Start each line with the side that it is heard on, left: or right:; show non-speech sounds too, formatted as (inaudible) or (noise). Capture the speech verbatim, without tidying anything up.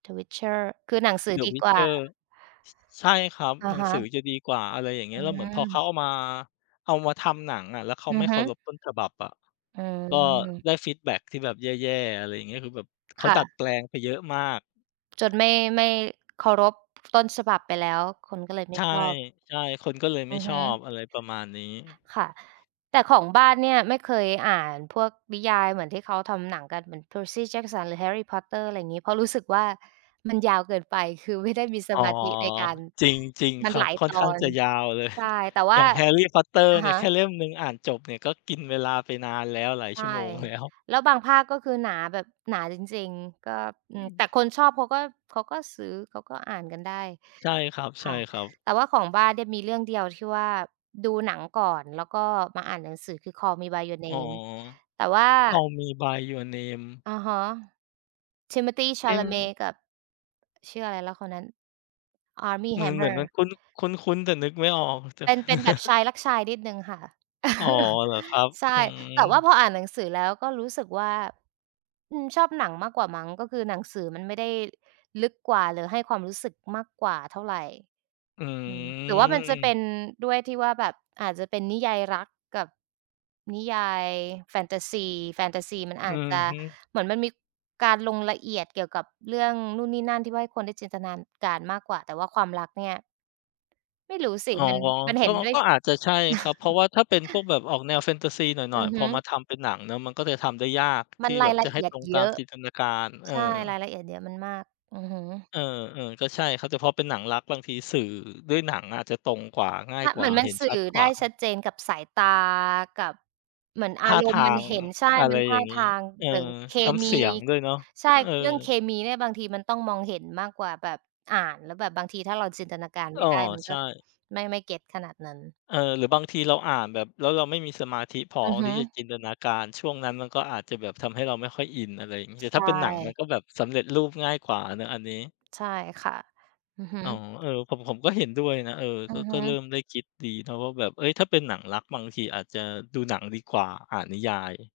right: The Witcher คือหนังสือ
left: The
right: ดีกว่
left: Witcher
right: า
left: ช ใช่ครับ
right: อะ
left: หนั
right: ฮ
left: ง
right: ะ
left: สือจะดีกว่า อะไรอย่างเง
right: อ
left: ี
right: ื
left: ้ย แล้วเหมือนพอเขา
right: ม
left: เอามา เอามาทำหนังอะ แล้วเขา
right: อื
left: ไม
right: อ
left: ่
right: ฮ
left: เค
right: ึ
left: ารพต้นฉบับอะ
right: อื
left: ก็
right: ม
left: ได้ฟีดแบ็กที่แบบแย่ ๆ อะไรอย่างเงี้ย คือแบบ เข
right: ค
left: า
right: ่
left: ดัด
right: ะ
left: แปลงไปเยอะมาก
right: จนไม่ ไม่เคารพ ต้นฉบับไปแล้ว คนก็เลยไม
left: ใ
right: ่
left: ช่
right: ชอบ
left: ๆ คนก็เลย
right: อื
left: ไม่
right: อฮ
left: ช
right: ึ
left: อบ อะไรประมาณนี้
right: ค่ะ แต่ของบ้านเนี่ย ไม่เคยอ่านพวกนิยายเหมือนที่เขาทำหนังกันเหมือน Percy Jackson หรือ Harry Potter อะไรอย่างงี้ เพราะรู้สึกว่า มันยาวเกินไป คือไม่ได้มีส
left: อ๋อ
right: มาธิในการ
left: จริง จริง
right: มั
left: ค
right: น
left: รั
right: หล
left: บ
right: าย
left: ค่
right: ต
left: อน
right: อ
left: ข้าง
right: น
left: จะยาวเลย
right: ใช่
left: (chuckles)
right: แต่ว
left: อ
right: ่
left: ย
right: า
left: ่าง Harry Potter
right: อะ
left: เนี
right: ฮ
left: ่ย
right: ะ
left: แค่เล่มหนึ่งอ่านจบเนี่ย ก็กินเวลาไปนานแล้ว หลาย
right: ใช
left: ชั
right: ่
left: ่วโมง แล้ว
right: แล้วบางภาคก็คือหนาแบบ หนาจริง ๆ ก็ อื
left: อ
right: ม แต่
left: ืม
right: คนชอบเขาก็ เขาก็ซื้อ เขาก็อ่านกันได้
left: ใช่คร
right: ค่ะ
left: ับ ๆ
right: แต่ว่าของบ้านเดี่ย มีเรื่องเดียวที่ว่าดูหนังก่อน แล้วก็มาอ่านหนังสือคือ Call Me by Your
left: อ๋อ
right: Name แต่ว่า
left: Call Me by Your Name
right: อะฮะ Timothée
left: เอ๊
right: Chalamet
left: ะ
right: กับ ชื่ออะไรแล้วคนนั้น Armie
left: อืม เหมือน
right: Hammer
left: มันคุ้น คุ้น ๆ แต่นึกไม่ออก แต่
right: เป็น เป็นแบบช
left: (chuckles)
right: ายรักชายนิดหนึ่งค่ะ
left: อ๋อ
right: (chuckles)
left: เหรอครับ
right: ใช
left: อ
right: ่
left: ื
right: แต่ว่า
left: ม
right: พออ่านหนังสือแล้วก็รู้สึกว่า อืม ชอบหนังมากกว่ามั้ง ก็คือหนังสือมันไม่ได้ลึกกว่า หรือให้ความรู้สึกมากกว่าเท่าไร
left: อื
right: อืม หรือ ว่ามันจะเป
left: อ
right: ็นด้วยที่ว่าแบบอาจจะเป็นนิยายรักกับนิยาย แฟนทาซี แฟนทาซีมันอ
left: อื
right: าจ
left: อ
right: จะ
left: ฮึ
right: เหมือนมันมีการลงละเอียดเกี่ยวกับเรื่องนู่นนี่นั่น ที่ว่าให้คนได้จินตนานการ มากกว่า แต่ว่าความรักเนี่ย ไม่รู้สิ
left: อ๋อ
right: มัน มันเห
left: ก
right: ็
left: ็ อ
right: นด้วย
left: ก็อาจจะใช่ครับ
right: ช
left: เพราะ
right: (chuckles)
left: ว่าถ้าเป็นพวกแบบออกแนวแฟนทาซีหน
right: อ
left: ่
right: ื
left: อย
right: อ
left: ๆ
right: ฮ
left: พอมา
right: ึ
left: ทำเป็นหนังเนาะ มันก็จะทำได้ยาก
right: มั
left: ท
right: น
left: ี่
right: ร
left: แบ
right: าย
left: บ
right: ล
left: จ
right: ะ
left: ะใ
right: เ
left: ห
right: อ
left: ้
right: ีย
left: ต
right: ด
left: รง
right: เ
left: ต
right: ย
left: าม
right: อะ
left: จินตนาการ เอ
right: ใช
left: อ
right: ่ รายละเอียดเยอะ มันมาก อือฮึ
left: เออ ๆ ก็ใช่ครับ แต่พอเป็นหนังรัก บางทีสื่อด้วยหนังอะจะตรงกว่า ง่า
right: ช
left: ยก
right: เ
left: ว
right: หม
left: ่
right: ื
left: า
right: อนมั
left: เห
right: น
left: ็น
right: สื
left: ช
right: ่
left: ั
right: อ
left: ดก
right: ไ
left: ว
right: ด
left: ่
right: ้
left: า
right: ชัดเจนกับสายตา กับ เหมือนอ
left: ท่
right: า
left: า
right: ร
left: ท
right: มณ
left: า
right: ์มัน
left: ง
right: เห็น ใช่
left: อ อะ
right: ม
left: ไร
right: ันท
left: อย
right: ่
left: ่
right: า
left: างง
right: ท
left: ี้
right: าง
left: เออ
right: หรือเค
left: ส น้ำ
right: มี
left: เสียงด้วยเนาะ
right: ใช่
left: เอ
right: เรื่องเค
left: อ
right: มีเนี่ย บางทีมันต้องมองเห็นมากกว่าแบบอ่าน แล้วแบบบางทีถ้าเราจินตนาการไ
left: อ
right: ม
left: ้
right: ่
left: อ
right: ได้ มัน
left: ใช
right: ก็
left: ่
right: ไม่ ไม่ get ขนาดนั้น
left: เออ หรือบางทีเราอ่านแบบ แล้วเราไม่มีสมาธิพอ
right: อือฮ
left: ที
right: ึ
left: ่จะจินตนาการ ช่วงนั้นมันก็อาจจะแบบทำให้เราไม่ค่อยอิน อะไรอย่างงี้
right: ใช
left: แต่ถ้าเป็นหนังมัน
right: ่
left: ก็แบบสำเร็จรูปง่ายกว่าเนาะอันนี้
right: ใช่ค่ะ อือฮึ
left: อ๋อ เออ ผม ผมก็เห็นด้วยนะ เออ
right: อื
left: ก็
right: อฮ
left: ก็เริ
right: ึ
left: ่มได้คิดดีนะว่าแบบ เฮ้ย ถ้าเป็นหนังรักบางทีอาจจะดู หนังดีกว่าอ่านนิยาย